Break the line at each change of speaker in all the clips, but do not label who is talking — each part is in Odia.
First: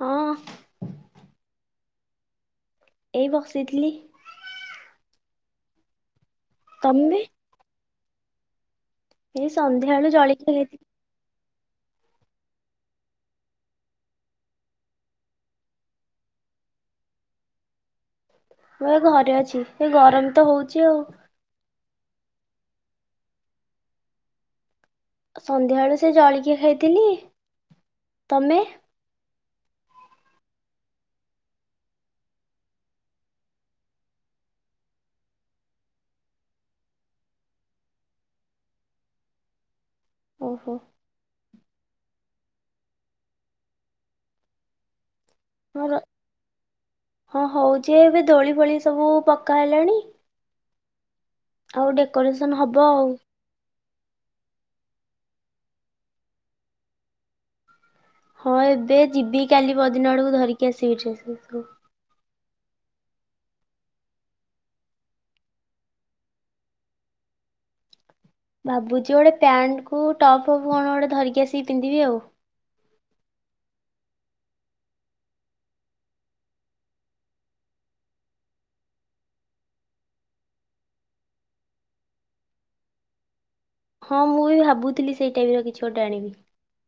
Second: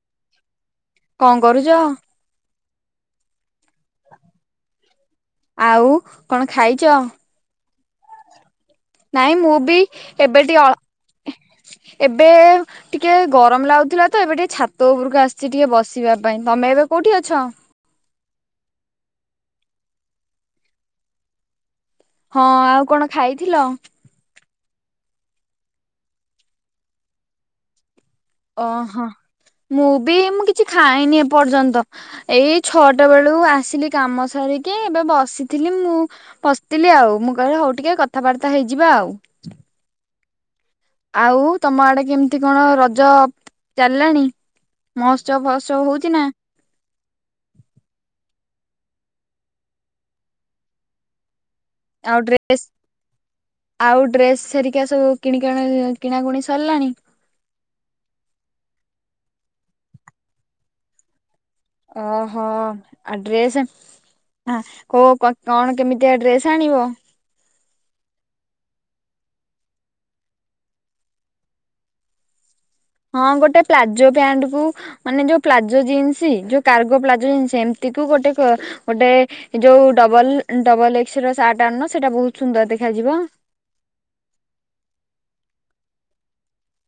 ହଁ
କଣ କରୁଚ?
ଏଇ ବସିଥିଲି।
ଆଉ କଣ ଖାଇଚ?
ତମେ
ନାଇଁ
ଏଇ
ମୁଁ ବି
ସନ୍ଧ୍ୟାବେଳୁ
ଏବେ
ଜଳଖିଆ
ଟିକେ
ଖାଇଥିଲି।
ଅ ଏବେ ଟିକେ ଗରମ ଲାଗୁଥିଲା ତ ଏବେ ଟିକେ ଛାତ ଉପରକୁ ଆସଚି ଟିକେ ବସିବା ପାଇଁ ତମେ ଏବେ କୋଉଠି ଅଛ?
ମୁଁ ଏ ଘରେ ଅଛି ହେଇ ଗରମ ତ ହୋଉଚି ଆଉ।
ହଁ ଆଉ କଣ ଖାଇଥିଲ?
ସନ୍ଧ୍ୟା ବେଳୁ ସେ ଜଳିଖିଆ ଖାଇଥିଲି। ତମେ
ଓହୋ ମୁଁ ବି ମୁଁ କିଛି ଖାଇନି ଏପର୍ଯ୍ୟନ୍ତ। ଏଇ ଛଅଟା ବେଳୁ ଆସିଲି କାମ ସାରିକି ଏବେ ବସିଥିଲି ମୁଁ ପସ୍ଥିଲି ଆଉ ମୁଁ କହିଲି ହୋଉ ଟିକେ କଥାବାର୍ତ୍ତା ହେଇଯିବା।
ଓ ହୋ।
ଆଉ ତମ ଆଡେ କେମିତି କଣ ରଜ ଚାଲିଲାଣି? ମହୋସ୍ତ୍ରବ ମହୋତ୍ସବ ଫାହୋତ୍ସବ
ହଁ ର
ହୋଉଚି ନା?
ହଁ ହୋଉଚି ଏବେ ଦୋଳି ଫୋଳି ସବୁ ପକା ହେଲାଣି।
ଆଉ ଡ୍ରେସ୍
ଡେକୋରେସନ ହବ ଆଉ।
ଆଉ ଡ୍ରେସ ସେରିକା ସବୁ କିଣି କିଣା କିଣାକୁଣି ସରିଲାଣି?
ହଁ ଏବେ ଯିବି କାଲି ପରଦିନ ଆଡକୁ ଧରିକି ଆସିବି ଡ୍ରେସ୍ ଫେସ୍ ସବୁ।
ଓ ହୋ ଆ ଡ୍ରେସ୍ ଆ କୋ କଣ କେମିତିଆ ଡ୍ରେସ୍ ଆଣିବ?
ଭାବୁଚି ଗୋଟେ ପ୍ୟାଣ୍ଟ୍ କୁ ଟପ୍ ଫପ୍ କଣ ଗୋଟେ ଧରିକି ଆସିକି ପିନ୍ଧିବି ଆଉ।
ହଁ ଗୋଟେ ପ୍ଲାଜୋ ପ୍ୟାଣ୍ଟ କୁ ମାନେ ଯୋଉ ପ୍ଲାଜୋ ଜିନ୍ସ୍ ଯୋଉ କାର୍ଗୋ ପ୍ଲାଜୋ ଜିନ୍ସ୍ ଏମିତିକୁ ଗୋଟେ କ ଗୋଟେ ଯୋଉ ଡବଲ ଡବଲ ଏକ୍ସ ର ସାର୍ଟ ଆଣୁନ ସେଟା ବହୁତ ସୁନ୍ଦର ଦେଖାଯିବ।
ହଁ ମୁଁ ବି ଭାବୁଥିଲି ସେଇ ଟାଇପ୍ ର କିଛି ଗୋଟେ ଆଣିବି।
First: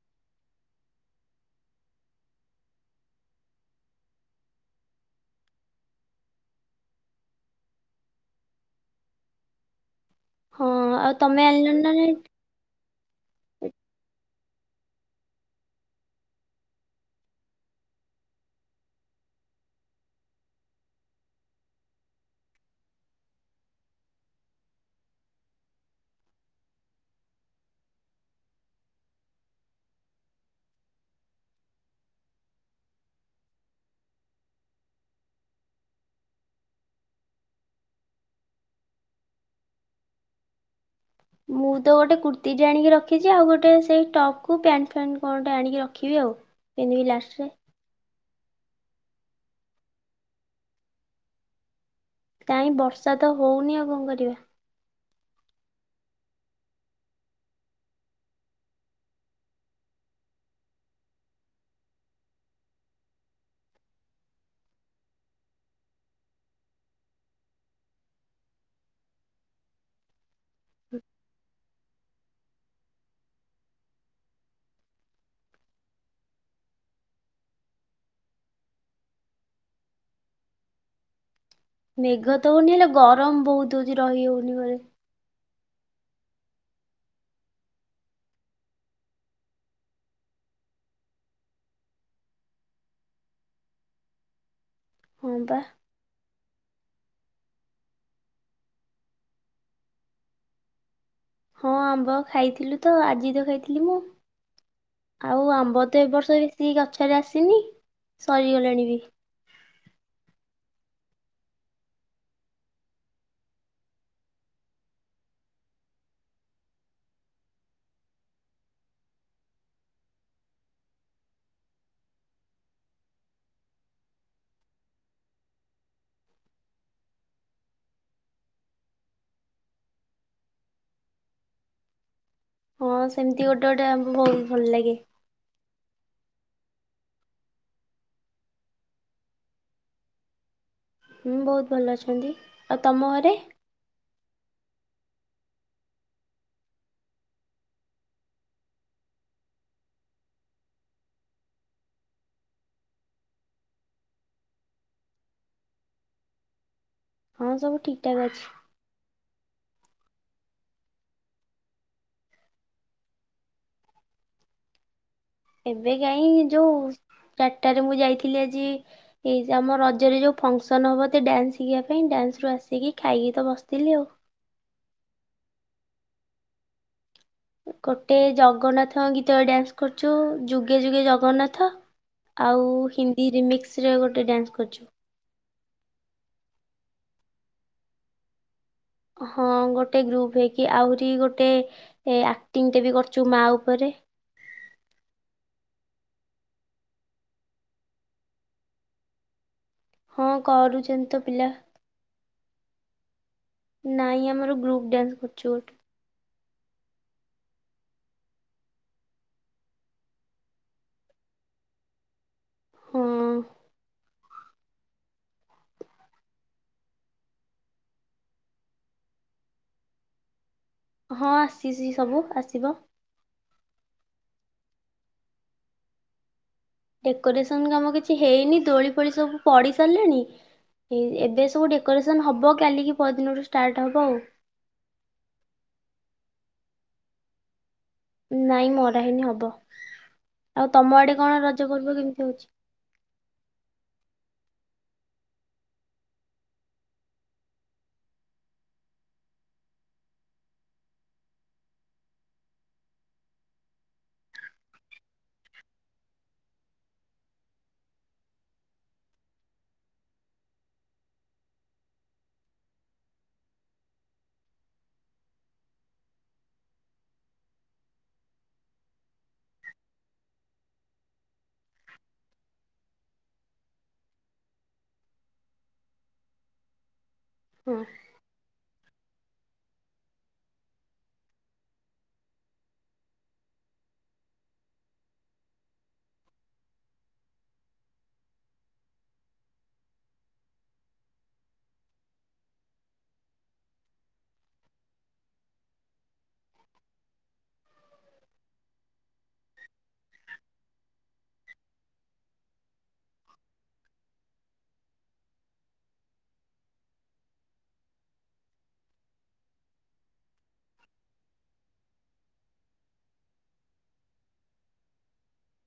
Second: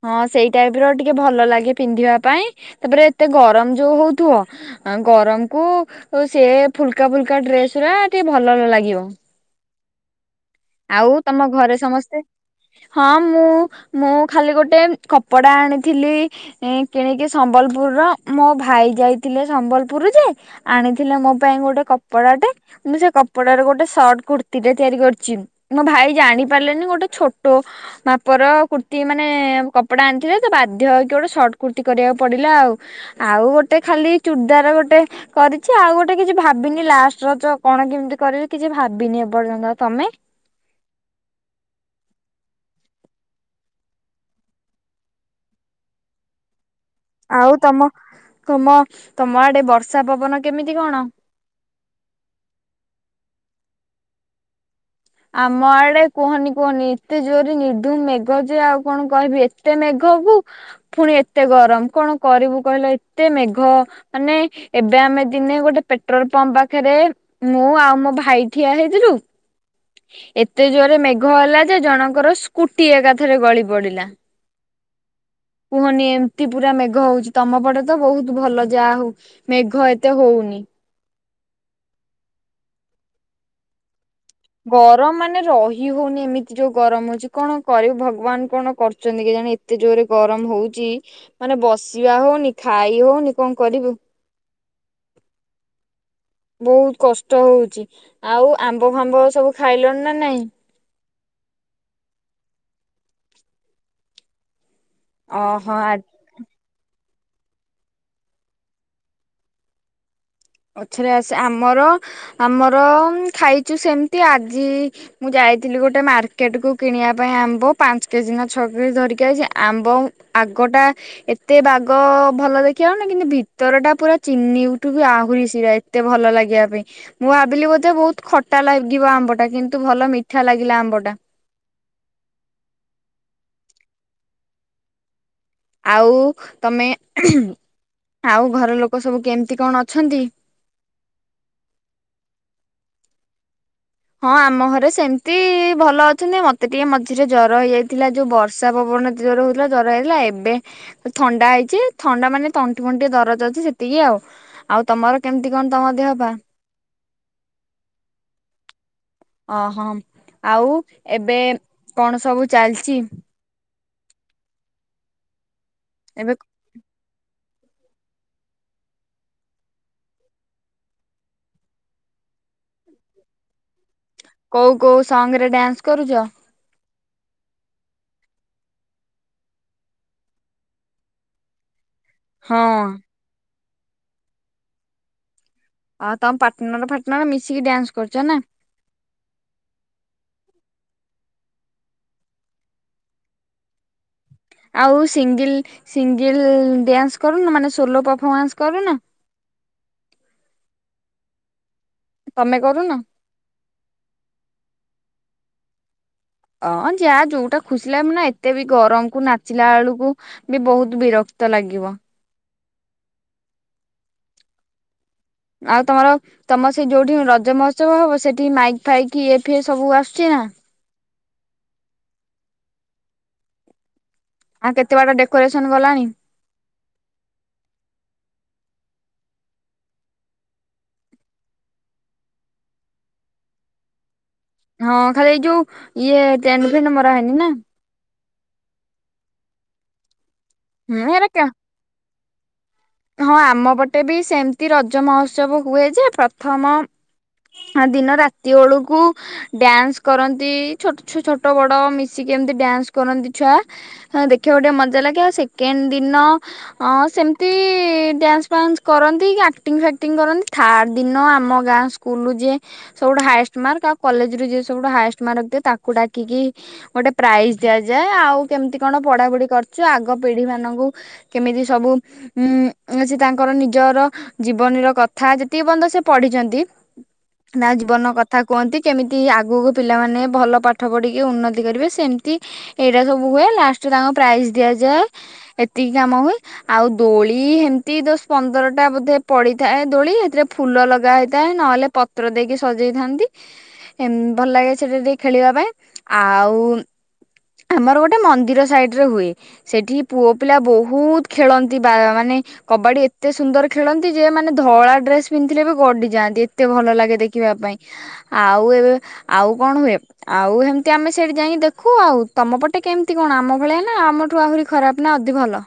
ହଁ ସେଇ ଟାଇପ୍ ର ଟିକେ ଭଲ ଲାଗେ ପିନ୍ଧିବା ପାଇଁ ତାପରେ ଏତେ ଗରମ ଯୋଉ ହଉଥିବ। ଆ ଗରମ କୁ ସେ ଫୁଲକା ଫୁଲକା ଡ୍ରେସ୍ ଉରା ଟିକେ ଭଲଲ୍ ଲାଗିବ।
ହଁ
ଆଉ
ତମେ
ତମ ଘରେ
ଆଣିଲଣି ନା ନାଇଁ
ସମସ୍ତେ। ହଁ ମୁଁ ମୁଁ ଖାଲି ଗୋଟେ କପଡ଼ା ଆଣିଥିଲି। ଏ କିଣିକି ସମ୍ବଲପୁର ର ମୋ ଭାଇ ଯାଇଥିଲେ ସମ୍ବଲପୁରୁ ଯେ ଆଣିଥିଲେ ମୋ ପାଇଁ ଗୋଟେ କପଡାଟେ ମୁଁ ସେ କପଡ ରୁ ଗୋଟେ ସର୍ଟ କୁର୍ତ୍ତିୀ ଟେ ତିଆରି କରିଚି। ମୋ ଭାଇ ଜାଣିପାରିଲେନି ଗୋଟେ ଛୋଟ ମାପ ର କୁର୍ତ୍ତି ମାନେ କପଡା ଆଣିଥିଲେ ତ ବାଧ୍ୟ ହେଇକି ଗୋଟେ ସର୍ଟ କୁର୍ତ୍ତି କରିବାକୁ ପଡିଲା ଆଉ। ଆଉ ଗୋଟେ ଖାଲି ଚୁଡ଼ଦାର ଗୋଟେ କରିଚି ଆଉ ଗୋଟେ କିଛି ଭାବିନି ଲାଷ୍ଟ ରଜ କଣ କେମିତି କରିବି କିଛି ଭାବିନି ଏପର୍ଯ୍ୟନ୍ତ ତମେ?
ମୁଁ ତ ଗୋଟେ କୁର୍ତ୍ତିୀଟେ ଆଣିକି ରଖିଛି ଆଉ ଗୋଟେ ସେଇ ଟପ୍ କୁ ପ୍ୟାଣ୍ଟ ଫ୍ୟାଣ୍ଟ କଣ ଟେ ଆଣିକି ରଖିବି ଆଉ। ପିନ୍ଧିବି ଲାଷ୍ଟରେ
ଆଉ ତମ ତମ ତମ ଆଡେ ବର୍ଷା ପବନ କେମିତି କଣ?
କାଇଁ ବର୍ଷା ତ ହୋଉନି ଆଉ କଣ କରିବା।
ଆମ ଆଡେ କୁହନି କୁହନି ଏତେ ଜୋରରେ ନିର୍ଦ୍ଧୁମ ମେଘ ଯେ ଆଉ କଣ କହିବି। ଏତ ଏତେ ମେଘକୁ ପୁଣି ଏତେ ଗରମ କଣ କରିବୁ କହିଲ ଏତେ ମେଘ ମାନେ ଏବେ ଆମେ ଦିନେ ଗୋଟେ ପେଟ୍ରୋଲ ପମ୍ପ ପାଖରେ ମୁଁ ଆଉ ମୋ ଭାଇ ଠିଆ ହେଇଥିଲୁ ଏତେ ଜୋରେ ମେଘ ହେଲା ଯେ ଜଣଙ୍କର ସ୍କୁଟି ଏକାଥରେ ଗଳି ପଡିଲା। କୁହନି ଏମତି ପୁରା ମେଘ ହୋଉଚି। ତମ ପଟେ ତ ବହୁତ ଭଲ ଯାହା ହଉ। ମେଘ ଏତେ ହୋଉନି।
ମେଘ ତ ହୋଉନି ହେଲେ ଗରମ ବହୁତ ହୋଉଚି ରହି ହଉ
ଗର୍ ରମ୍ ମାନେ ରହି ହଉନି ଏମିତି ଯୋଉ ଗରମ ହୋଉଚି କଣ କରିବୁ ଭଗବାନ କଣ କରୁଚନ୍ତି କେ ଜାଣି? ଏତେ ଜୋର ରେ ଗରମ ହୋଉଚି ମାନେ ବସିବା ହୋଉନି ଖାଇ ହୋଉନି କଣ କରିବୁ।
ହୁଁ ପା।
ବୋହୁତ୍ କଷ୍ଟ ହୋଉଚି। ଆଉ ଆମ୍ବ ଫାମ୍ବ ସବୁ ଖାଇଲଣି ନା ନାଇଁ?
ହଁ ଆମ୍ବ ଖାଇଥିଲୁ ତ ଆଜି ତ ଖାଇଥିଲି ମୁଁ। ଆଉ
ଓହୋ
ଆମ୍ବ
ଆ
ତ ଏ ବର୍ଷ ବେଶୀ ଗଛରେ ଆସିନି ସରିଗଲାଣି ବି।
ପଛରେ ଆସେ ଆମର ଆମର ଖାଇଚୁ ସେମିତି ଆଜି ମୁଁ ଯାଇଥିଲି ଗୋଟେ ମାର୍କେଟ କୁ କିଣିଆ ପାଇଁ ଆମ୍ବ ପାଞ୍ଚ କେଜି ନା ଛଅ କେଜି ଧରିକି ଆଇଚି। ଆମ୍ବ ଉଁ ଆଗଟା ଏତେ ବାଗ ଭଲ ଦେଖିବାକୁ ନୁଏଁ। କିନ୍ତୁ ଭିତର ଟା ପୁରା ଚିନି ଠୁ ବି ଆଉ ରୀ ଶିରା ଏତେ ଭଲ ଲାଗିବା ପାଇଁ ମୁଁ ଆବିଲି ବୋଧେ ବହୁତ ଖଟା ଲାଗିବ ଆମ୍ବ ଟା। କିନ୍ତୁ ଭଲ ମିଠା ଲାଗିଲା ଆମ୍ବ ଟା।
ହଁ ସେମିତି ଗୋଟେ ଗୋଟେ ଆମ୍ବ ବହୁତ ଭଲ ଲାଗେ।
ଆଉ ତମେ ଉଁ ହୁଁ ଆଉ ଘର ଲୋକ ସବୁ କେମିତି କଣ ଅଛନ୍ତି?
ହୁଁ ବହୁତ ଭଲ ଅଛନ୍ତି। ଆଉ ତମ ଘରେ?
ହଁ ଆମ ଘରେ ସେମତି ଭଲ ଅଛନ୍ତି ମତେ ଟିକେ ମଝିରେ ଜର ହେଇଯାଇଥିଲା ଯୋଉ ବର୍ ଷା ପବନ ଏତେ ଜୋର ରେ ହଉଥିଲା ଜର ହେଇଥିଲା। ଏବେ ଥଣ୍ଡା ହେଇଚି ଥଣ୍ଡା ମାନେ ତଣ୍ଟି ଫଣ୍ଟି ଦରଜ ଅଛି, ସେତିକି ଆଉ। ଆଉ ତମର କେମିତି କଣ ତମ ଦେହ ପା?
ହଁ ସବୁ ଠିକ୍ ଠାକ୍ ଅଛି।
ଓହୋ ଆଉ ଏବେ କଣ ସବୁ ଚାଲଚି?
ଏବେ କାହିଁ ଯୋଉ ଚାରିଟାରେ ମୁଁ ଯାଇଥିଲେ ଆଜି ହେଇଚି ଆମ ରଜରେ ଯଉ ଫଙ୍କସନ୍ ହବ ତି ଡ୍ୟାନ୍ସ ଶିଖିବା ପାଇଁ ଡ୍ୟାନ୍ସରୁ ଆସିକି ଖାଇକି ତ ବସିଥିଲି ଆଉ।
କଉ କଉ ସଙ୍ଗ ରେ ଡ୍ୟାନ୍ସ କରୁଚ?
ଗୋଟେ ଜଗନ୍ନାଥ ଗୀତରେ ଡ୍ୟାନ୍ସ କରୁଚୁ ଯୁଗେ ଯୁଗେ ଜଗନ୍ନାଥ।
ହଁ
ଆଉ ହିନ୍ଦୀ ରିମିକ୍ସରେ ଗୋଟେ ଡ୍ୟାନ୍ସ କରୁଚୁ।
ହଁ ତମ ପାର୍ଟନର ଫାଟନର ମିଶିକି ଡ୍ୟାନ୍ସ କରଚ ନା?
ହଁ ଗୋଟେ ଗ୍ରୁପ ହେଇକି ଆହୁରି ଗୋଟେ ଆକ୍ଟିଂଟେ ବି କରିଚୁ ମା ଉପରେ।
ଆଉ ସିଙ୍ଗିଲ୍ ସିଙ୍ଗିଲ୍ ଡ୍ୟାନ୍ସ କରୁନ ମାନେ ସୋଲୋ ପଫମାନ୍ସ କରୁନ?
ହଁ କରୁଚନ୍ତି ତ ପିଲା।
ତମେ କରୁନ?
ନାଇଁ ଆମର ଗ୍ରୁପ ଡ୍ୟାନ୍ସ କରୁଚୁ ଗୋଟେ।
ଅଁ ଯାଆ ଯୋଉଟା ଖୁସିଲା ନା ଏତେ ବି ଗରମ କୁ ନାଚିଲା ଆଳୁକୁ ବି ବହୁତ ବିରକ୍ତ ଲାଗିବ।
ହଁ।
ଆଉ ତମର ତମର ସେ ଯୋଉଠି ରଜ ମହୋତ୍ସବ ହବ ସେଠି ମାଇକ୍ ଫାଇକ୍ ଇଏ ଫିଏ ସବୁ ଆସୁଚି ନା?
ହଁ ଆସିସି ସବୁ ଆସିବ।
ଆଉ କେତେ ବାଟ ଡେକୋରେସନ ଗଲାଣି?
ଡେକୋରେସନ କାମ କିଛି ହେଇନି ଦୋଳି ଫୋଳି ସବୁ ପଡି ସାରିଲାଣି। ଏଇ ଏବେ ସବୁ ଡେକୋରେସନ୍ ହବ କାଲିକି ପହର ଦିନରୁ ଷ୍ଟାର୍ଟ ହବ ଆଉ।
ହଁ ଖାଲି ଏଇ ଯୋଉ ଇଏ ଟେଣ୍ଡ ଫେଣ୍ଡ ମରାହେଇନି ନା?
ନାଇଁ ମରାହେଇନି ହବ ଆଉ ତମ
ହୁଁ
ଆଡେ
ଏରା
କଣ
କା
ରଜ ପର୍ବ କେମିତି ହଉଚି?
ହଁ ଆମପଟେ ବି ସେମତି ରଜ ମହୋତ୍ସବ ହୁଏ ଯେ ପ୍ରଥମ ହ ଦିନ ରାତି ବେଳକୁ ଡ୍ୟାନ୍ସ କରନ୍ତି ଛ ଛୋଟ ବଡ ମିଶିକି ଏମିତି ଡ୍ୟାନ୍ସ କରନ୍ତି ଛୁଆ ହ ଦେଖିବାକୁ ଟିକେ ମଜା ଲାଗେ ଆ ସେକେଣ୍ଡ ଦିନ ଅ ସେମିତି ଡ୍ୟାନ୍ସ ଫାନ୍ସ କରନ୍ତି ଆକ୍ଟିଂ ଫାକ୍ଟିଙ୍ଗ କରନ୍ତି ଥାର୍ଡ ଦିନ ଆମ ଗାଁ ସ୍କୁଲରୁ ଯେ ସବୁୁ ହଏଷ୍ଟ ମ ଆଉ କଲେଜୁ ଯ ସବୁୁ ହଏଷ୍ଟ ମାର୍କ ଦ ତାକୁ ଡାକିକି ଗୋଟେ ପ୍ରାଇଜ ଦିଆଯାଏ ଆଉ କେମିତି କଣ ପଢା ପଢି କରୁଛୁ ଆଗ ପିଢି ମାନଙ୍କୁ କେମିତି ସବୁ ଉଁ ସେ ତାଙ୍କର ନିଜର ଜୀବନର କଥା ଯେତିକି ପର୍ଯ୍ୟନ୍ତ ସେ ପଢିଛନ୍ତି। ତା
ହଁ
ଜୀବନ କଥା। ତାଥା କୁହନ୍ତି କେମିତି ଆଗକୁ ପିଲାମାନେ ଭଲ ପାଠ ପଢ଼ିକି ଉନ୍ନତି କରିବେ ସେମିତି ଏଇଟା ସବୁ ହୁଏ ଲାଷ୍ଟରେ ତାଙ୍କୁ ପ୍ରାଇଜ ଦିଆଯାଏ। ଏତିକି କାମ ହୁଏ ଆଉ ଦୋଳିମତି ଦି ଦଶ ପନ୍ଦରଟା ବୋଧେ ପଡିଥାଏ ଦୋଳି ସେଥିରେ ଫୁଲ ଲଗା ହେଇଥାଏ ନହେଲେ ପତ୍ର ଦେଇକି ସଜେଇଥାନ୍ତି ଭଲ ଲାଗେ ସେଟା ଟିକେ ଖେଳିବା ପାଇଁ ଆଉ ଆମର ଗୋଟେ ମନ୍ଦିର ସାଇଡ ରେ ହୁଏ ସେଠି ପୁଅ ପିଲା ବହୁତ ଖେଳନ୍ତି ବା ମାନେ କବାଡି ଏତେ ସୁନ୍ଦର ଖେଳନ୍ତି ଯେ ମାନେ ଧଳା ଡ୍ରେସ ପିନ୍ଧିଥିଲେ ବି ଗଡିଯାନ୍ତି ଏତେ ଭଲ ଲାଗେ ଦେଖିବା ପାଇଁ ଆଉ ଏବେ ଆଉ କଣ ହୁଏ? ଆଉ ଏମତି ଆମେ ସେଇଠି ଯାଇକି ଦେଖୁ ଆଉ। ତମ ପଟେ କେମିତି କଣ ଆମ ଭଳିଆ ନା ଆମଠୁ ଆହୁରି ଖରାପ ନା ଅଧି ଭଲ?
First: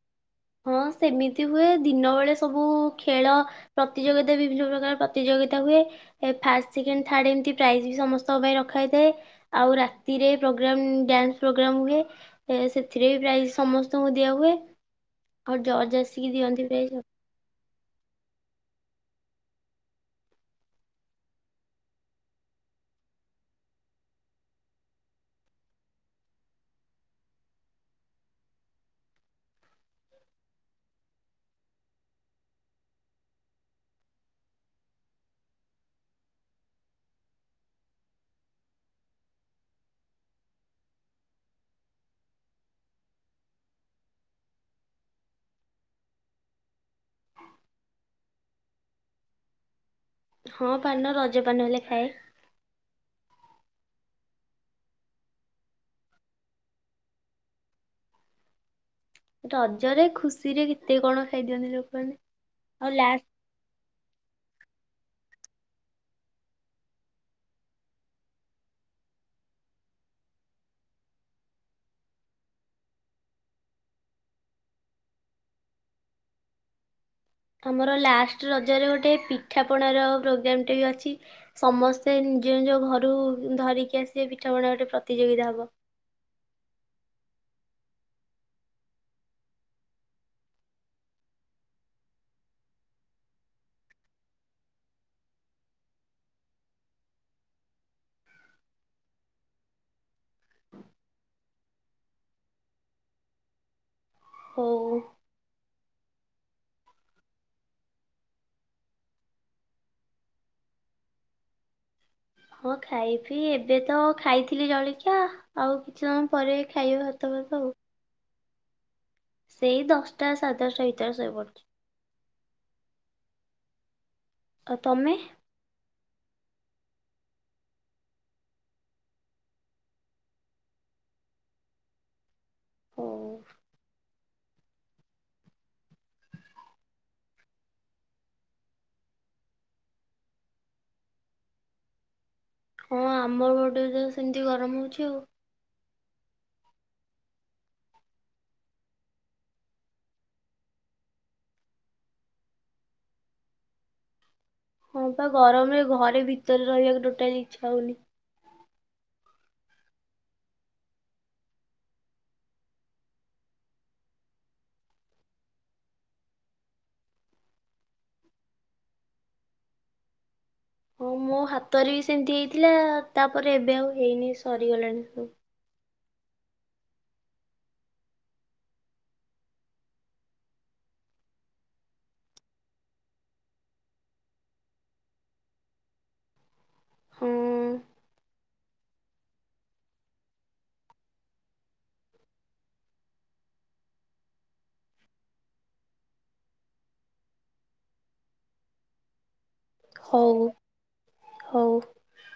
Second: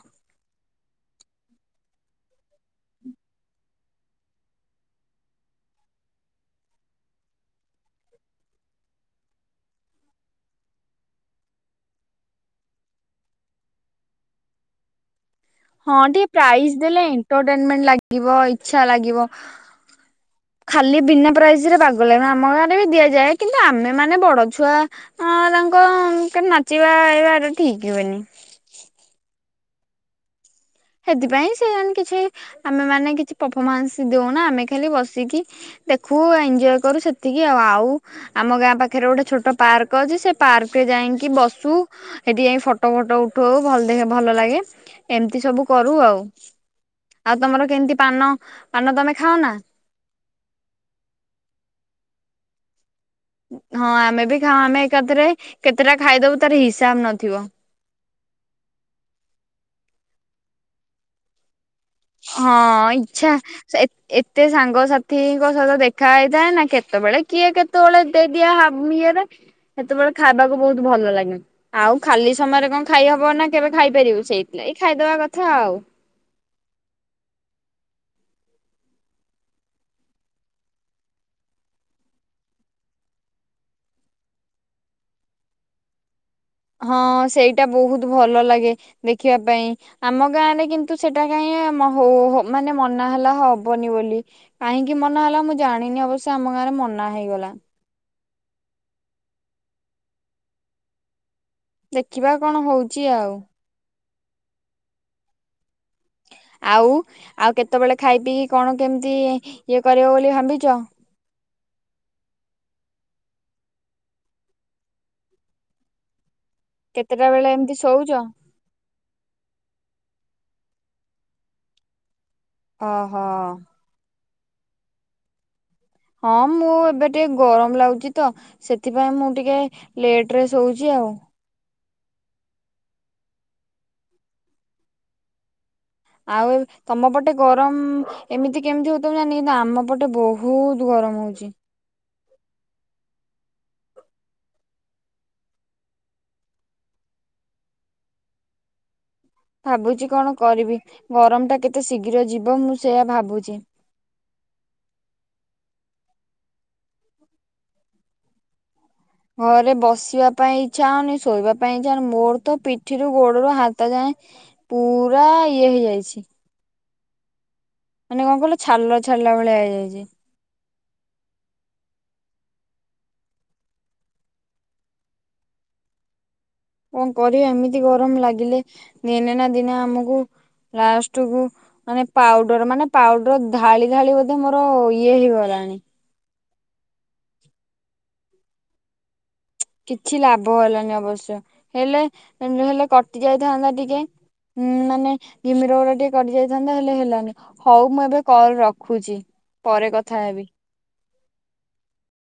ହଁ ସେମିତି ହୁଏ ଦିନ ବେଳେ ସବୁ ଖେଳ ପ୍ରତିଯୋଗିତା ବିଭିନ୍ନ ପ୍ରକାର ପ୍ରତିଯୋଗିତା ହୁଏ। ଏ ଫାଷ୍ଟ ସେକେଣ୍ଡ ଥାର୍ଡ ଏମିତି ପ୍ରାଇଜ ବି ସମସ୍ତଙ୍କ ପାଇଁ ରଖାଯାଇଥାଏ। ଆଉ ରାତିରେ ପ୍ରୋଗ୍ରାମ ଡ୍ୟାନ୍ସ ପ୍ରୋଗ୍ରାମ ହୁଏ। ଏ ସେଥିରେ ବି ପ୍ରାଇସ୍ ସମସ୍ତଙ୍କୁ ଦିଆହୁଏ।
ହଁ ଟିକେ ପ୍ରାଇଜ ଦେଲେ ଏଟରଟେଣ୍ଟ ଲାଗିବ ଇଛା ଲାଗିବ। ଖାଲି ବିନା ପ୍ରାଇଜ ରେ ବାଗ ଲାଗିବନି। ଆମ ଗାଁ ରେ ବି ଦିଆଯାଏ। କିନ୍ତୁ ଆମେ ମାନେ ବଡ ଛୁଆ ଆଁ ତାଙ୍କ କେତେ ନାଚିବା ଏଇବା ଟା ଠିକ ହୁଏନି। ସେଥିପାଇଁ ସେ ଆମେ କିଛି ଆମେ ମାନେ କିଛି ପରଫମାନ୍ସ ଦଉନା। ଆମେ ଖାଲି ବସିକି ଦେଖୁ ଏଞ୍ଜୟ କରୁ ସେତିକି ଆଉ। ଆଉ ଆମ ଗାଁ ପାଖରେ ଗୋଟେ ଛୋଟ ପାର୍କ ଅଛି। ସେ ପାର୍କରେ ଯାଇଁକି ବସୁ ସେଠି ଯାଇ ଫଟୋ ଫଟ ଉଠଉ। ଭଲ ଦେଖ ଭଲ ଲାଗେ। ଏମିତି ସବୁ କରୁ ଆଉ। ଆଉ ତମର କେମିତି ପାନ ପାନ ତମେ ଖାଅ ନା?
ହଁ ପାନ ରଜପାନ ହେଲେ ଖାଏ।
ହଁ ଆମେ ବି ଖାଉ। ଆମେ ଏକାଥରେ କେତେଟା ଖାଇଦବୁ ତାର ହିସାବ ନଥିବ।
ରଜରେ ଖୁସିରେ କେତେ କଣ ଖାଇଦିଅନ୍ତି ଲୋକ
ହଁ ଇଚ୍ଛା ସେ ଏତେ ଏତେ ସାଙ୍ଗସାଥିଙ୍କ ସହିତ ଦେଖା ହେଇଥାଏ ନା କେତେବେଳେ କିଏ କେତ୍ କେତେବେଳେ ଦେଇଦିଆ ହବ ଇଏରେ ସେତେବେଳେ ଖାଇବାକୁ ବହୁତ ଭଲ ଲାଗେ। ଆଉ ଖାଲି ସମୟରେ କଣ ଖାଇହବ ନା କେବେ ଖାଇପାରିବୁ ସେଇଥିଲାଗୀ। ଖାଇଦବା କଥା ଆଉ।
ମୋର ଲାଷ୍ଟ ରଜରେ ଗୋଟେ ପିଠାପଣାର ପ୍ରୋଗ୍ରାମ୍ ଟେ ବି ଅଛି। ସମସ୍ତେ ନିଜ ନିଜ ଘରୁ ଧରିକି ଆସିବେ ପିଠା ପଣା ଗୋଟେ ପ୍ରତିଯୋଗିତା ହବ।
ହଁ ସେଇଟା ବହୁତ ଭଲ ଲାଗେ ଦେଖିବା ପାଇଁ। ଆମ ଗାଁରେ କିନ୍ତୁ ସେଟା କାଇଁ ମ ହୋ ହ ମାନେ ମନା ହେଲା ହବନି ବୋଲି। କାହିଁକି ମନା ହେଲା ମୁଁ ଜାଣିନି ଅବଶ୍ୟ ଆମ ଗାଁ ରେ ମନା ହେଇଗଲା।
ହ [inaudible]
ଦେଖିବା କଣ ହଉଚି ଆଉ।
ହଉ।
ଆଉ ଆଉ କେତେବେଳେ ଖାଇ ପିଇକି କଣ କେମିତି ଇଏ କରିବ ବୋଲି ଭାବିଚ?
ହଁ ଖାଇ ପିଇ ଏବେ ତ ଖାଇଥିଲି ଜଳିଖିଆ ଆଉ କିଛି ସମୟ ପରେ ଖାଇବା
କେତେଟା
ଭାତ
ବେଳେ
ଫାତ ଆଉ।
ଏମିତି ଶୋଉଚ?
ସେଇ ଦଶଟା ସାଡ ଦଶଟା ଭିତରେ ଶୋଇ ପଡ଼ୁଚି।
ଅହୋ।
ଆଉ ତମେ?
ହଁ ମୁଁ ଏବେ ଟିକେ ଗରମ ଲାଗୁଚି ତ ସେଥିପାଇଁ ମୁଁ ଟିକେ ଲେଟ ରେ ଶୋଉଚି ଆଉ।
ହଉ।
ଆଉ ତମ ପଟେ ଗରମ ଏମିତି କେମିତି ହଉ ଥିବ ଜାଣିନି କିନ୍ତୁ ଆମ ପଟେ ବହୁତ ଗରମ ହଉଚି।
ହଁ ଆମ ପଟେ ତ ସେମିତି ଗରମ ହଉଚି ଆଉ।
ଭାବୁଚି କଣ କରିବି ଗରମ ଟା କେତେ ଶୀଘ୍ର ଯିବ ମୁଁ ସେଇୟା ଭାବୁଚି।
ହଁ ବା ଗରମରେ ଘରେ ଭିତରେ ରହିବାକୁ ଟୋଟାଲି ଇଚ୍ଛା ହଉନି।
ଘରେ ବସିବା ପାଇଁ ଇଚ୍ଛା ହଉନି। ଶୋଇବା ପାଇଁ ଇଚ୍ଛା ହଉନି। ମୋର ତ ପିଠିରୁ ଗୋଡରୁ ହାତ ଯାଏଁ ପୁରା ଇଏ ହେଇଯାଇଚି। ମାନେ କଣ କହିଲୁ ଛାଲ ଛାଡିଲା ଭଳିଆ ହେଇଯାଇଚି।
ହଁ ମୋ ହାତରେ ବି ସେମିତି ହେଇଥିଲା। ତା ପରେ ଏବେ ଆଉ ହେଇନି ସରିଗଲାଣି ସବୁ।
କଣ କରିବା ଏମିତି ଗରମ ଲାଗିଲେ ଦିନେ ନା ଦିନେ ଆମକୁ ଲାଷ୍ଟ କୁ ମାନେ ପାଉଡର ମାନେ ପାଉଡର ଢାଳି ଢାଳି ବୋଧେ ମୋର ଇଏ ହେଇଗଲାଣି।
ହୁଁ
କିଛି ଲାଭ ହେଲାନି ଅବଶ୍ୟ, ହେଲେ ହେଲେ କଟି ଯାଇଥାନ୍ତା ଟିକେ ହୁଁ, ମାନେ ଘିମିର ଗୋରା ଟିକେ କଟି ଯାଇଥାନ୍ତା ହେଲେ ହେଲାନି। ହଉ ମୁଁ ଏବେ କଲ ରଖୁଛି? ପରେ
ହଉ,
କଥା ହେବି।
ହଉ।